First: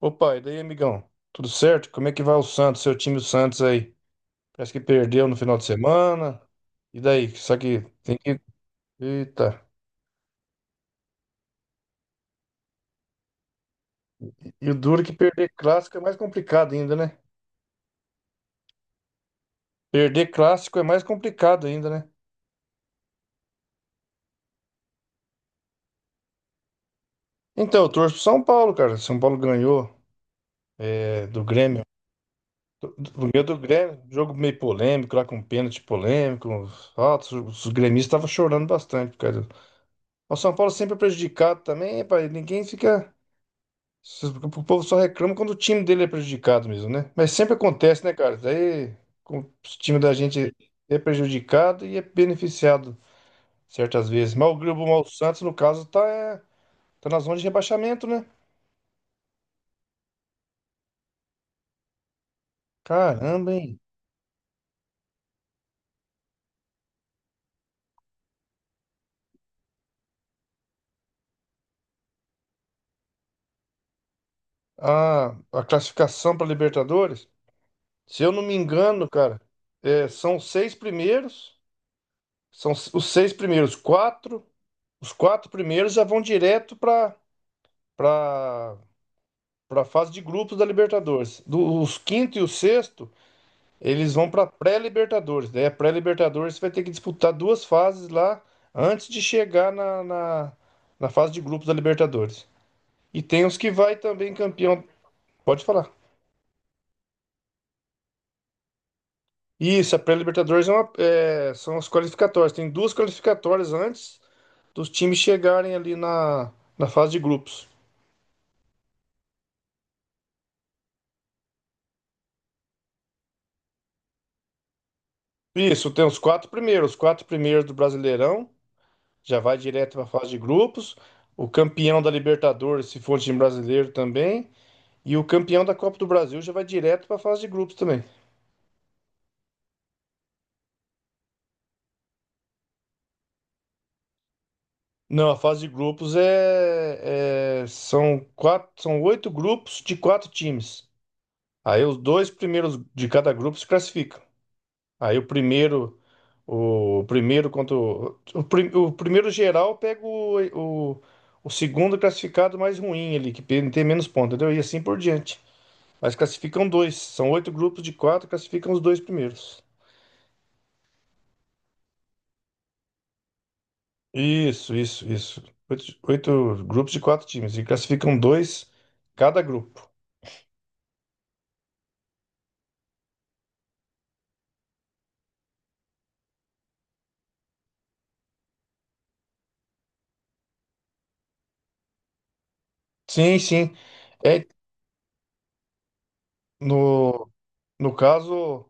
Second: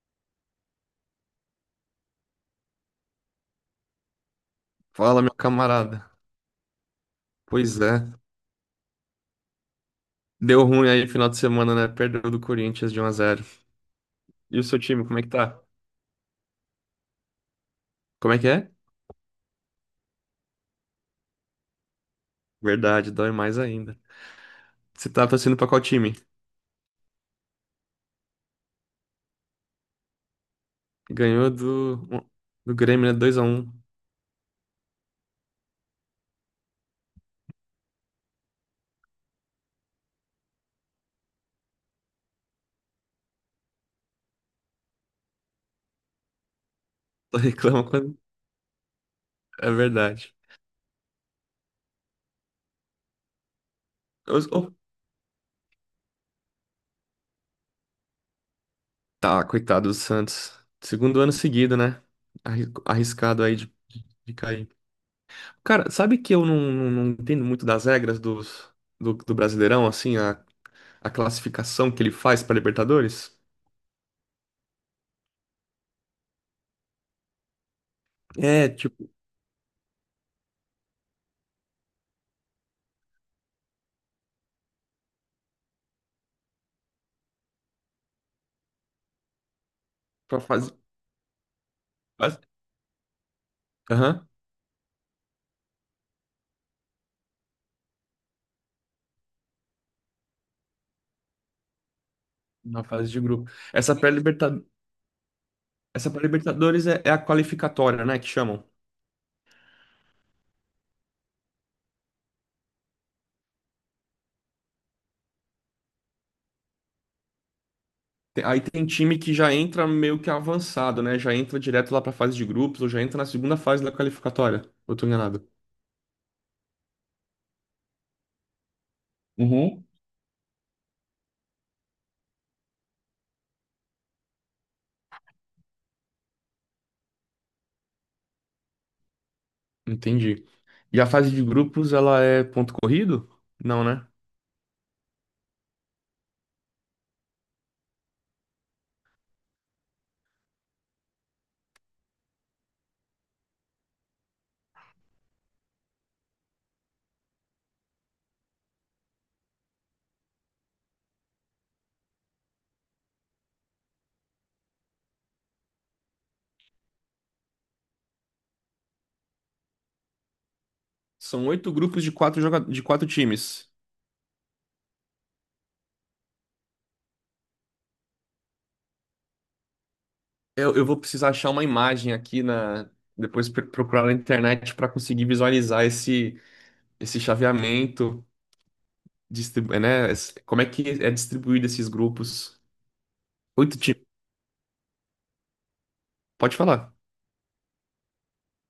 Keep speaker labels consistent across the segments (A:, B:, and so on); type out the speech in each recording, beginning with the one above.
A: Opa, e daí, amigão? Tudo certo? Como é que vai o Santos, seu time, o Santos aí? Parece que
B: Fala,
A: perdeu
B: meu
A: no final de
B: camarada.
A: semana. E daí? Só
B: Pois
A: que
B: é.
A: tem que. Eita.
B: Deu ruim aí no final de semana, né? Perdeu do Corinthians de um a zero. E o
A: E o
B: seu
A: duro é
B: time,
A: que
B: como é que
A: perder
B: tá?
A: clássico é mais complicado ainda, né?
B: Como é que é?
A: Perder clássico é mais complicado ainda, né?
B: Verdade, dói mais ainda. Você tá torcendo pra qual time?
A: Então, eu torço pro São Paulo, cara. São Paulo ganhou do
B: Ganhou
A: Grêmio.
B: do, do Grêmio, né?
A: Ganhou do
B: 2x1.
A: Grêmio. Jogo meio polêmico, lá com pênalti polêmico. Faltas. Os gremistas estavam chorando bastante, cara. O São Paulo sempre é prejudicado também, pai. Ninguém fica. O povo só reclama quando o time dele é prejudicado mesmo, né? Mas
B: Só
A: sempre
B: reclama
A: acontece, né,
B: quando.
A: cara? Daí o
B: É
A: time da
B: verdade.
A: gente é prejudicado e é beneficiado certas vezes. Mas o
B: Oh,
A: Grupo Mal o Santos, no caso, tá, tá na zona de rebaixamento, né?
B: Tá, coitado do Santos. Segundo ano seguido, né? Arriscado
A: Caramba,
B: aí
A: hein?
B: de cair. Cara, sabe que eu não entendo muito das regras dos, do Brasileirão, assim, a classificação que ele faz pra Libertadores?
A: A classificação para Libertadores, se eu não me
B: É, tipo,
A: engano, cara, são os seis primeiros, são os seis primeiros, quatro, os quatro primeiros já vão direto para a fase de
B: pra
A: grupos da
B: fase.
A: Libertadores. Os quinto
B: fase-
A: e o sexto, eles
B: Aham,
A: vão para pré-Libertadores. Daí a pré-Libertadores vai ter que disputar duas fases lá antes de chegar na fase de grupos da Libertadores.
B: na fase de
A: E tem
B: grupo.
A: os que vai também campeão. Pode falar.
B: Essa pré-Libertadores é, é a qualificatória, né? Que chamam.
A: Isso, a pré-Libertadores são as qualificatórias. Tem duas qualificatórias antes dos times chegarem ali na fase de grupos.
B: Aí tem time que já entra meio que avançado, né? Já entra direto lá pra fase de grupos, ou já entra na segunda fase da qualificatória. Ou eu tô enganado?
A: Isso, tem os quatro primeiros. Os quatro primeiros do Brasileirão já vai
B: Uhum.
A: direto para a fase de grupos. O campeão da Libertadores, se for time brasileiro também, e o campeão da Copa do Brasil já vai direto para a fase de grupos também.
B: Entendi. E a fase de grupos, ela é ponto corrido? Não, né?
A: Não, a fase de grupos são quatro, são oito grupos de quatro times. Aí os dois primeiros de cada grupo se classificam. Aí o primeiro contra o primeiro geral pega o, o segundo classificado mais ruim ali, que tem menos pontos, entendeu? E assim por diante. Mas classificam dois. São oito grupos de quatro, classificam os dois primeiros.
B: São oito grupos de quatro, joga... de quatro times.
A: Isso, isso, isso. Oito, oito grupos de quatro times. E classificam dois cada grupo.
B: Eu vou precisar achar uma imagem aqui na. Depois procurar na internet pra conseguir visualizar esse. Esse chaveamento, distribu né? Como é que é distribuído esses grupos?
A: Sim, sim.
B: Oito times.
A: É,
B: Pode falar.
A: no, no caso,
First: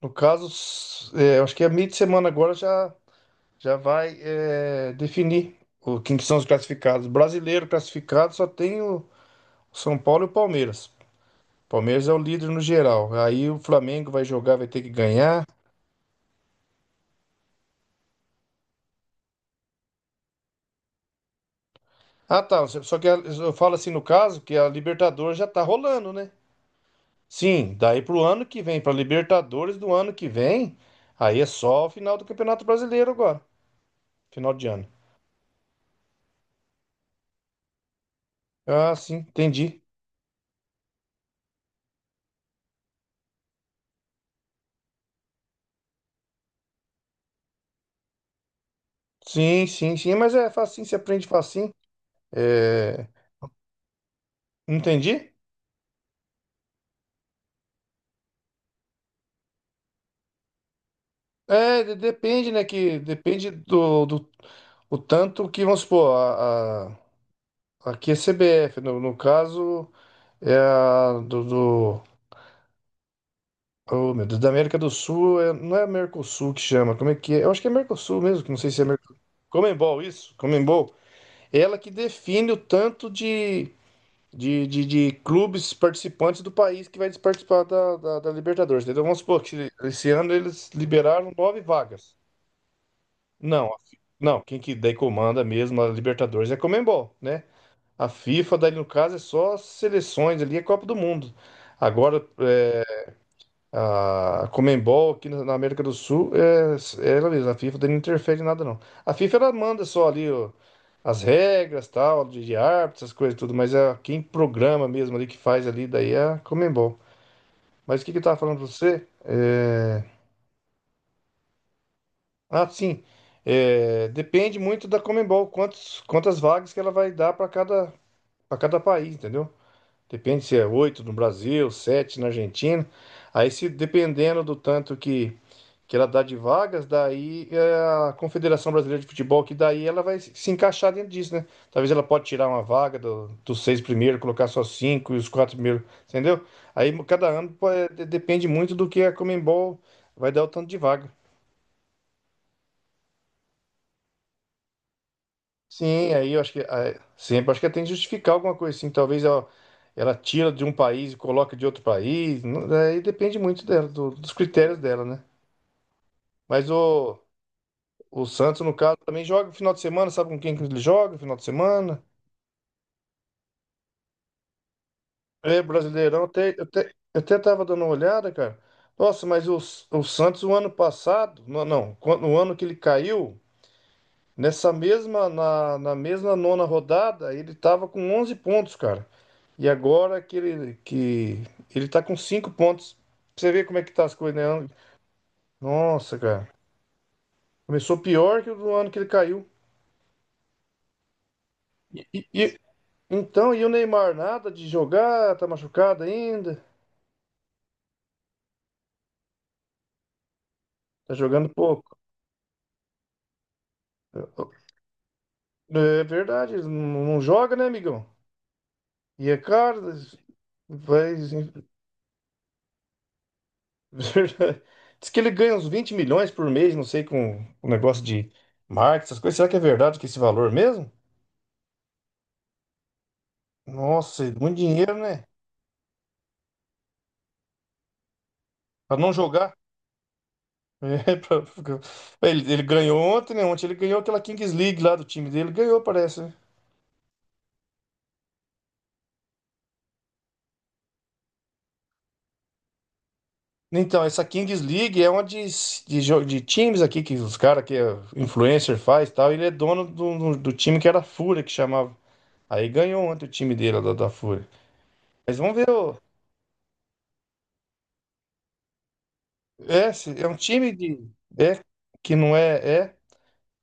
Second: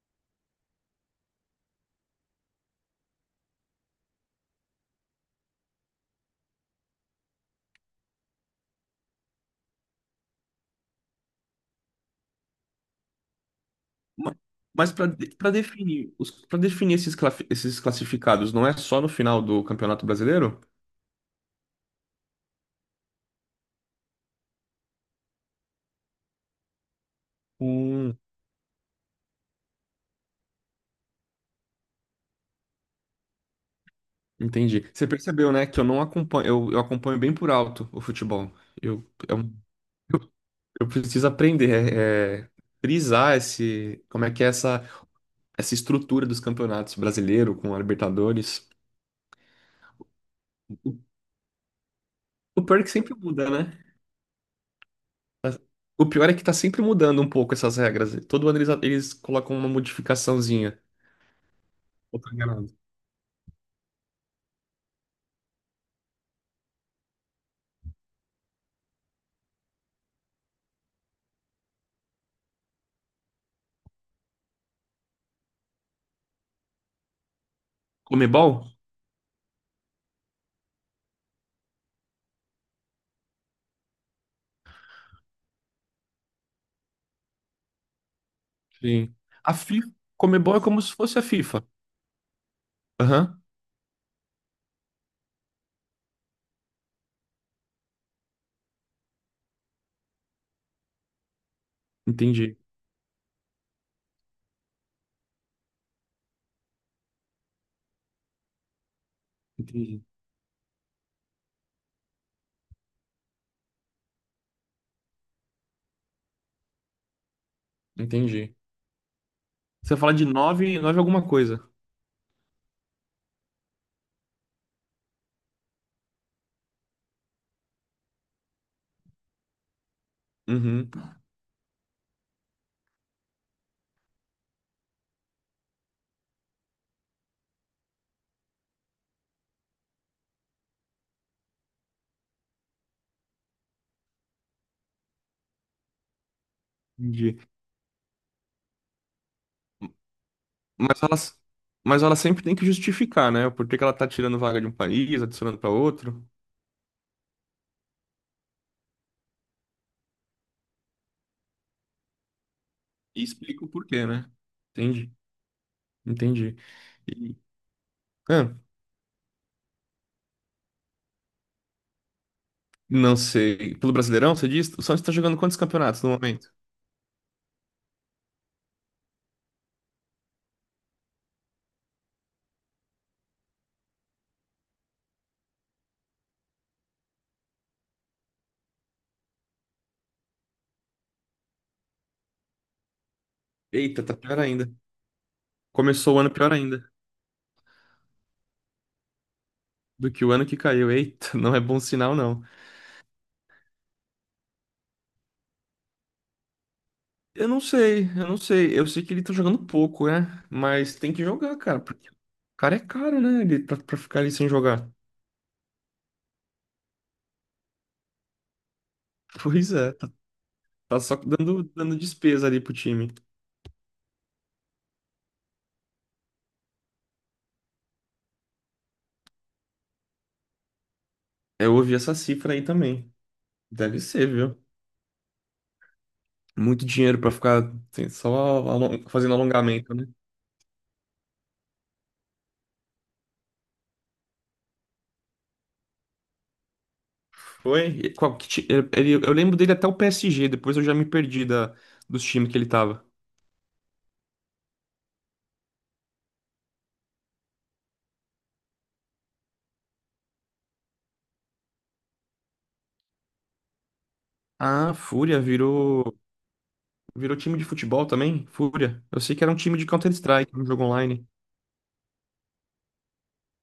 A: eu acho que a meio de semana agora já, já vai definir quem que são os classificados. Brasileiro classificado só tem o São Paulo e o Palmeiras. Palmeiras é o líder no geral. Aí o Flamengo vai
B: Ma-
A: jogar, vai ter que
B: Mas
A: ganhar.
B: para definir os, para definir esses, esses classificados, não é só no final do Campeonato Brasileiro?
A: Ah, tá. Só só que eu falo assim no caso que a Libertadores já tá rolando, né? Sim, daí
B: Hum,
A: pro ano que vem, pra Libertadores do ano que vem, aí é só o final do Campeonato Brasileiro agora, final de
B: entendi.
A: ano.
B: Você percebeu, né, que eu não acompanho, eu acompanho bem por alto o futebol.
A: Ah,
B: Eu,
A: sim, entendi.
B: eu, eu preciso aprender, frisar esse, como é que é essa, essa estrutura dos campeonatos brasileiro com a Libertadores.
A: Sim, sim, sim, mas é facinho, se
B: O,
A: aprende facinho.
B: o pior é que
A: É,
B: sempre muda, né?
A: entendi?
B: O pior é que tá sempre mudando um pouco essas regras. Todo ano eles colocam uma modificaçãozinha.
A: É,
B: Eu tô
A: depende, né,
B: enganado.
A: que depende do o tanto que, vamos supor, a, aqui é CBF, no caso é a do Oh, meu Deus, da América do Sul, não é Mercosul que chama, como é que é? Eu acho que é Mercosul mesmo, que
B: Comebol?
A: não sei se é Mercosul. Comembol, isso, Comembol. Ela que define o tanto de clubes participantes do país que vai participar da Libertadores, entendeu?
B: Sim.
A: Vamos supor
B: A
A: que
B: FIFA,
A: esse ano
B: Comebol é
A: eles
B: como se fosse a
A: liberaram nove
B: FIFA.
A: vagas.
B: Aham.
A: Não, não, quem que daí comanda mesmo a Libertadores é a Comembol, né? A FIFA, daí no caso, é só as seleções ali, é Copa do Mundo. Agora,
B: Entendi.
A: a Comembol aqui na na América do Sul é, é ela mesma, a FIFA daí não interfere em nada não. A FIFA ela manda
B: Entendi.
A: só ali ó, as regras, tal, de árbitros, essas coisas tudo, mas é quem programa mesmo ali que faz ali daí é a Comembol. Mas o que que eu tava
B: Entendi.
A: falando pra você?
B: Você
A: É,
B: fala de nove alguma coisa.
A: ah, sim. Depende muito da Comembol, quantas vagas que ela vai dar para cada país, entendeu? Depende se é
B: Uhum.
A: oito no Brasil, sete na Argentina. Aí, se dependendo do tanto que ela dá de vagas, daí é, a Confederação Brasileira de Futebol, que daí ela vai se encaixar dentro disso, né? Talvez ela pode tirar uma vaga dos seis primeiros, colocar só cinco e os quatro primeiros, entendeu? Aí cada
B: Entendi.
A: ano pô, é, depende muito do que a Comembol vai dar o tanto de
B: Mas
A: vaga.
B: ela, mas ela sempre tem que justificar, né? Por que que ela tá tirando vaga de um país, adicionando pra
A: Sim,
B: outro.
A: aí eu acho que ah, sempre acho que tem que justificar alguma coisa assim. Talvez ela tira de um país e coloca de outro país. Não- aí
B: E
A: depende
B: explica
A: muito
B: o
A: dela,
B: porquê, né?
A: dos critérios dela,
B: Entendi.
A: né?
B: Entendi.
A: Mas
B: E-
A: o
B: ah,
A: Santos, no caso, também joga no final de semana, sabe com quem que ele joga no final de semana?
B: não sei. Pelo Brasileirão, você diz? O Santos tá jogando quantos
A: É,
B: campeonatos no
A: Brasileirão,
B: momento?
A: até, eu até tava dando uma olhada, cara. Nossa, mas o Santos, o ano passado, não, não, quando- no ano que ele caiu. Nessa mesma, na mesma nona rodada, ele estava com 11 pontos, cara. E agora que ele tá com 5 pontos. Pra Você vê como é que
B: Eita,
A: tá as
B: tá
A: coisas,
B: pior
A: né?
B: ainda. Começou
A: Nossa,
B: o ano
A: cara.
B: pior ainda
A: Começou pior que o do ano que ele caiu.
B: do que o ano que caiu. Eita, não é bom
A: E,
B: sinal,
A: e-
B: não.
A: e- então, e o Neymar, nada de jogar, tá machucado ainda,
B: Eu não sei. Eu sei que ele tá jogando pouco, né? Mas tem
A: tá
B: que
A: jogando
B: jogar, cara.
A: pouco.
B: Porque o cara é caro, né? Ele, pra ficar ali sem jogar.
A: É verdade, ele não joga, né, amigão? E é
B: Pois
A: caro,
B: é, tá, tá só
A: vai,
B: dando, dando despesa ali pro time.
A: Verdade. Diz que ele ganha uns 20 milhões por mês, não sei, com o negócio de marketing, essas coisas. Será que é verdade que esse valor mesmo?
B: Eu ouvi essa cifra aí também. Deve
A: Nossa,
B: ser,
A: é muito
B: viu?
A: dinheiro, né?
B: Muito dinheiro pra ficar assim,
A: Pra não
B: fazendo
A: jogar.
B: alongamento, né?
A: É, pra- pra- ele ganhou ontem, né? Ontem ele ganhou aquela Kings League lá do time dele. Ganhou, parece, né?
B: Foi? E qual, ele, eu lembro dele até o PSG, depois eu já me perdi da, dos times que ele tava.
A: Então, essa Kings League é uma de times aqui que os caras que é influencer faz e tal. Ele é dono do time que era a Fúria, que chamava. Aí ganhou ontem o time dele lá da Fúria.
B: Ah,
A: Mas
B: Fúria
A: vamos ver.
B: virou virou time de futebol também? Fúria. Eu sei que era um time de
A: É, é um
B: Counter-Strike, um
A: time
B: jogo
A: de.
B: online.
A: É, que não é. É. O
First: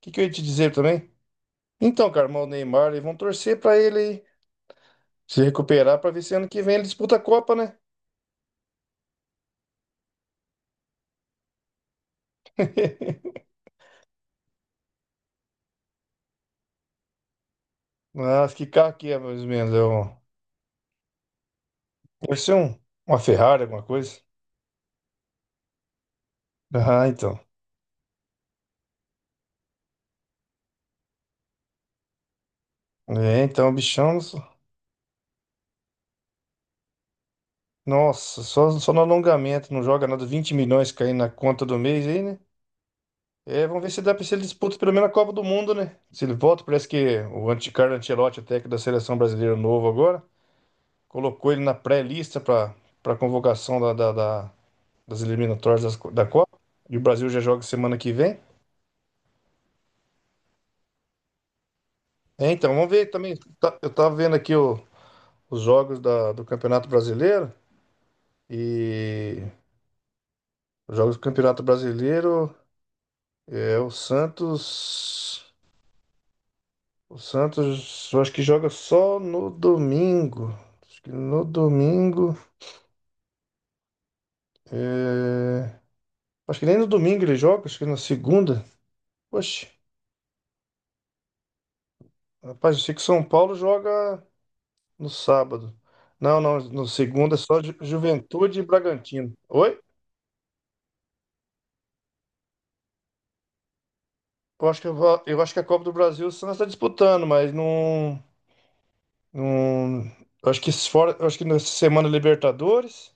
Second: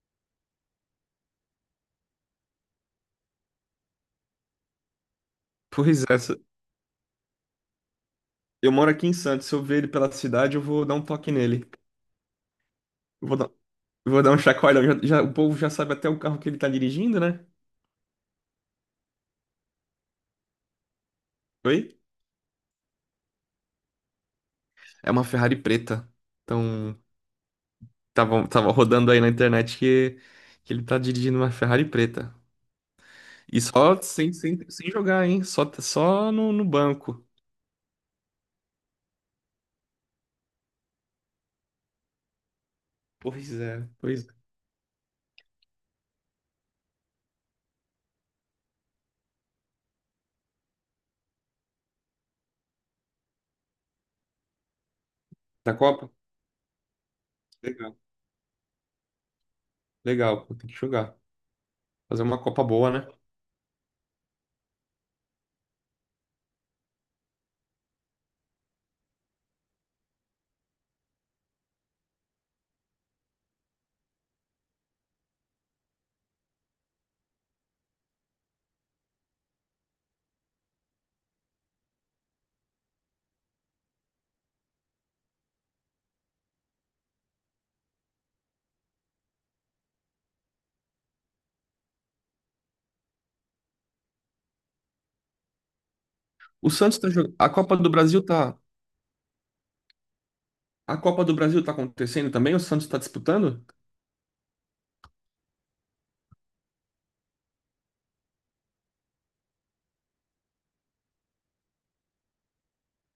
A: que, que eu ia te dizer também? Então, cara, mas o Neymar, eles vão torcer pra ele aí se recuperar
B: Pois
A: pra
B: é,
A: ver se ano que vem ele disputa a Copa, né?
B: eu moro aqui em Santos. Se eu ver ele pela cidade, eu vou dar um toque nele. Eu vou dar, eu vou dar um chacoalhão. O povo já sabe até o carro que ele tá dirigindo, né?
A: Mas que carro que é, mais ou menos?
B: Oi?
A: Deve ser uma Ferrari, alguma coisa.
B: É uma Ferrari preta. Então,
A: Ah, então.
B: tava, tava rodando aí na internet que ele tá dirigindo uma Ferrari preta.
A: É,
B: E
A: então, o
B: só
A: bichão.
B: sem jogar, hein? Só, só no, no banco.
A: Nossa, só, só no alongamento, não joga nada. 20 milhões caindo na conta do mês aí, né?
B: Pois
A: É, vamos
B: é,
A: ver se dá pra
B: pois é.
A: se ele disputa pelo menos a Copa do Mundo, né? Se ele volta, parece que o Carlo Ancelotti, o técnico da seleção brasileira novo agora. Colocou ele na pré-lista para convocação das
B: Da
A: eliminatórias das
B: Copa?
A: da Copa. E o Brasil já joga
B: Legal.
A: semana que vem.
B: Legal, pô, tem que jogar. Fazer uma
A: É,
B: Copa
A: então, vamos
B: boa,
A: ver
B: né?
A: também. Eu tava vendo aqui os jogos do Campeonato Brasileiro. E os jogos do Campeonato Brasileiro é o Santos. O Santos eu acho que joga só no domingo. Acho que no domingo. é, Acho que nem no domingo ele joga, acho que na segunda. Poxa, rapaz, eu sei que o São Paulo joga no sábado. Não, não,
B: O
A: no
B: Santos tá
A: segundo
B: jogando.
A: é
B: A
A: só
B: Copa do Brasil tá.
A: Juventude e Bragantino. Oi?
B: A Copa do Brasil tá acontecendo também? O Santos tá disputando?
A: Eu acho que, eu acho que a Copa do Brasil o Santos está disputando, mas não, não. Eu acho que fora, eu acho que nessa semana é Libertadores.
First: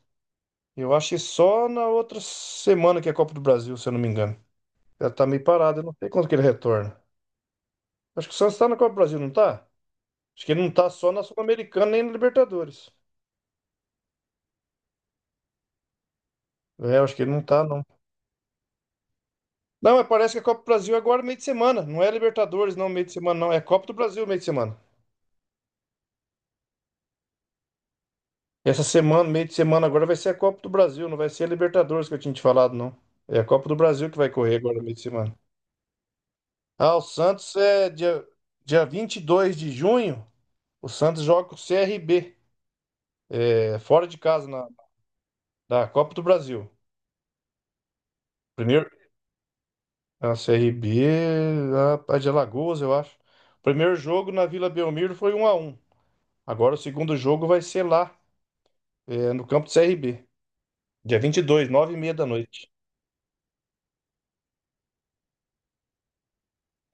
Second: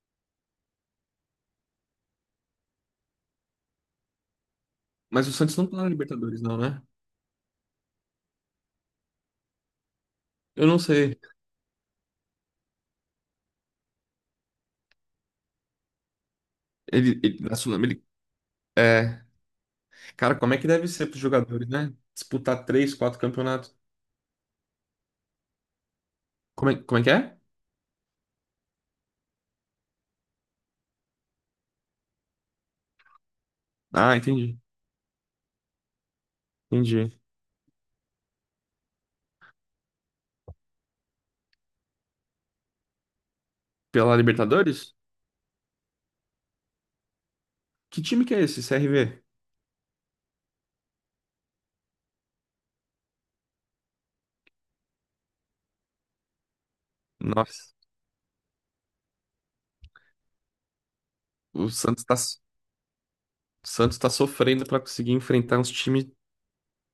A: Eu acho que só na outra semana que é a Copa do Brasil, se eu não me engano. Ela tá
B: Mas o
A: meio
B: Santos não tá
A: parada, eu
B: na
A: não sei quando que
B: Libertadores,
A: ele
B: não, né?
A: retorna. Acho que o Santos tá na Copa do Brasil, não tá? Acho que ele
B: Eu
A: não
B: não
A: tá só
B: sei.
A: na Sul-Americana nem na Libertadores. É, eu acho
B: Ele,
A: que ele
B: ele
A: não
B: na
A: tá, não.
B: Sul-Americana. É.
A: Não, mas parece
B: Cara,
A: que a
B: como é
A: Copa do
B: que deve
A: Brasil é
B: ser pros
A: agora meio de
B: jogadores,
A: semana.
B: né?
A: Não é
B: Disputar
A: Libertadores, não,
B: três,
A: meio de
B: quatro
A: semana, não. É a
B: campeonatos.
A: Copa do Brasil meio de semana.
B: Como é que é?
A: Essa semana, meio de semana, agora vai ser a Copa do Brasil, não vai ser a Libertadores que eu tinha te falado, não. É a Copa do Brasil
B: Ah,
A: que vai correr
B: entendi.
A: agora meio de semana. Ah, o
B: Entendi.
A: Santos é dia 22 de junho. O Santos joga com o CRB, é, fora
B: Pela
A: de casa, na,
B: Libertadores?
A: da Copa do Brasil.
B: Que time que é esse?
A: Primeiro,
B: CRV?
A: a CRB, a de Alagoas, eu acho. Primeiro jogo na Vila Belmiro foi 1 a 1. Agora o segundo jogo vai
B: Nossa.
A: ser lá. É, no campo do CRB dia 22 nove e meia
B: O
A: da noite.
B: Santos tá sofrendo pra conseguir enfrentar uns times,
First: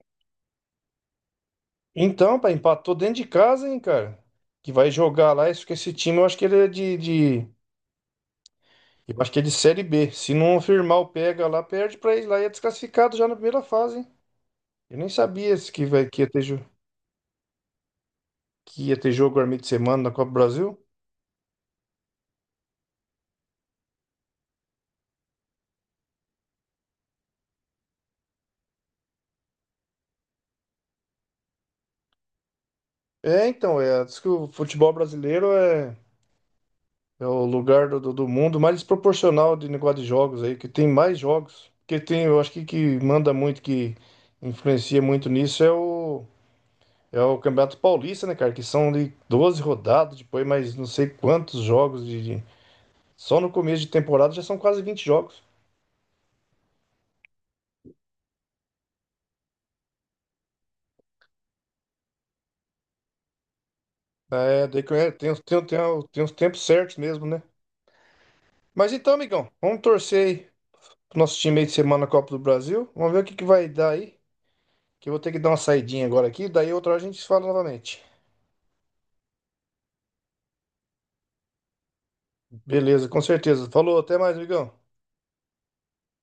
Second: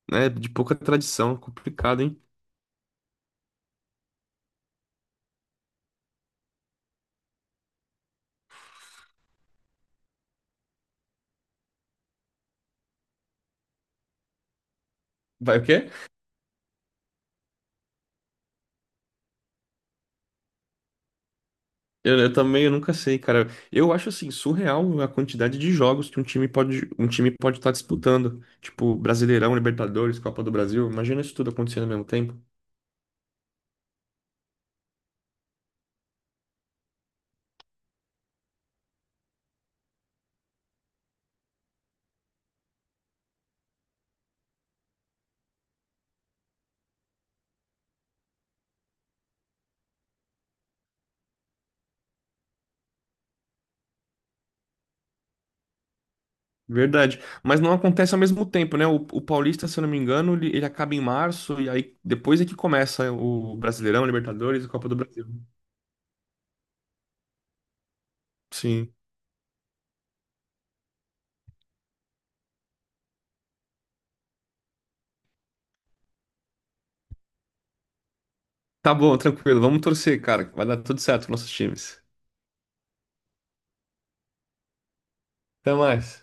B: né, de pouca tradição. Complicado, hein?
A: Então, pai, empatou dentro de casa, hein, cara? Que vai jogar lá. Isso que esse time, eu acho que ele é eu acho que é de Série B. Se não firmar o pega lá, perde pra ele lá e é desclassificado já na primeira fase, hein? Eu nem sabia
B: Vai o
A: esse
B: quê?
A: que ia ter jogo no meio de semana na Copa do Brasil.
B: Eu também, eu nunca sei, cara. Eu acho assim surreal a quantidade de jogos que um time pode estar disputando, tipo Brasileirão, Libertadores, Copa do Brasil. Imagina isso tudo acontecendo ao mesmo tempo.
A: É, então, é, diz que o futebol brasileiro é. É o lugar do mundo mais desproporcional de negócio de jogos aí, que tem mais jogos. Que tem, eu acho que manda muito, que influencia muito nisso é é o Campeonato Paulista, né, cara? Que são de 12 rodadas, depois mais não sei quantos jogos Só no começo de temporada já são quase 20 jogos.
B: Verdade. Mas não acontece ao mesmo tempo, né? O Paulista, se eu não me engano, ele acaba em março e aí depois é que começa o Brasileirão, Libertadores
A: É,
B: e
A: daí
B: Copa
A: que
B: do Brasil.
A: tem uns tempos certos mesmo, né? Mas
B: Sim.
A: então, amigão, vamos torcer aí pro nosso time aí de semana na Copa do Brasil. Vamos ver o que, que vai dar aí. Que eu vou ter que dar uma saidinha agora aqui, daí outra hora a gente se fala novamente.
B: Tá bom, tranquilo. Vamos torcer, cara. Vai dar tudo certo com nossos times.
A: Beleza, com certeza. Falou, até mais, amigão.
B: Até mais.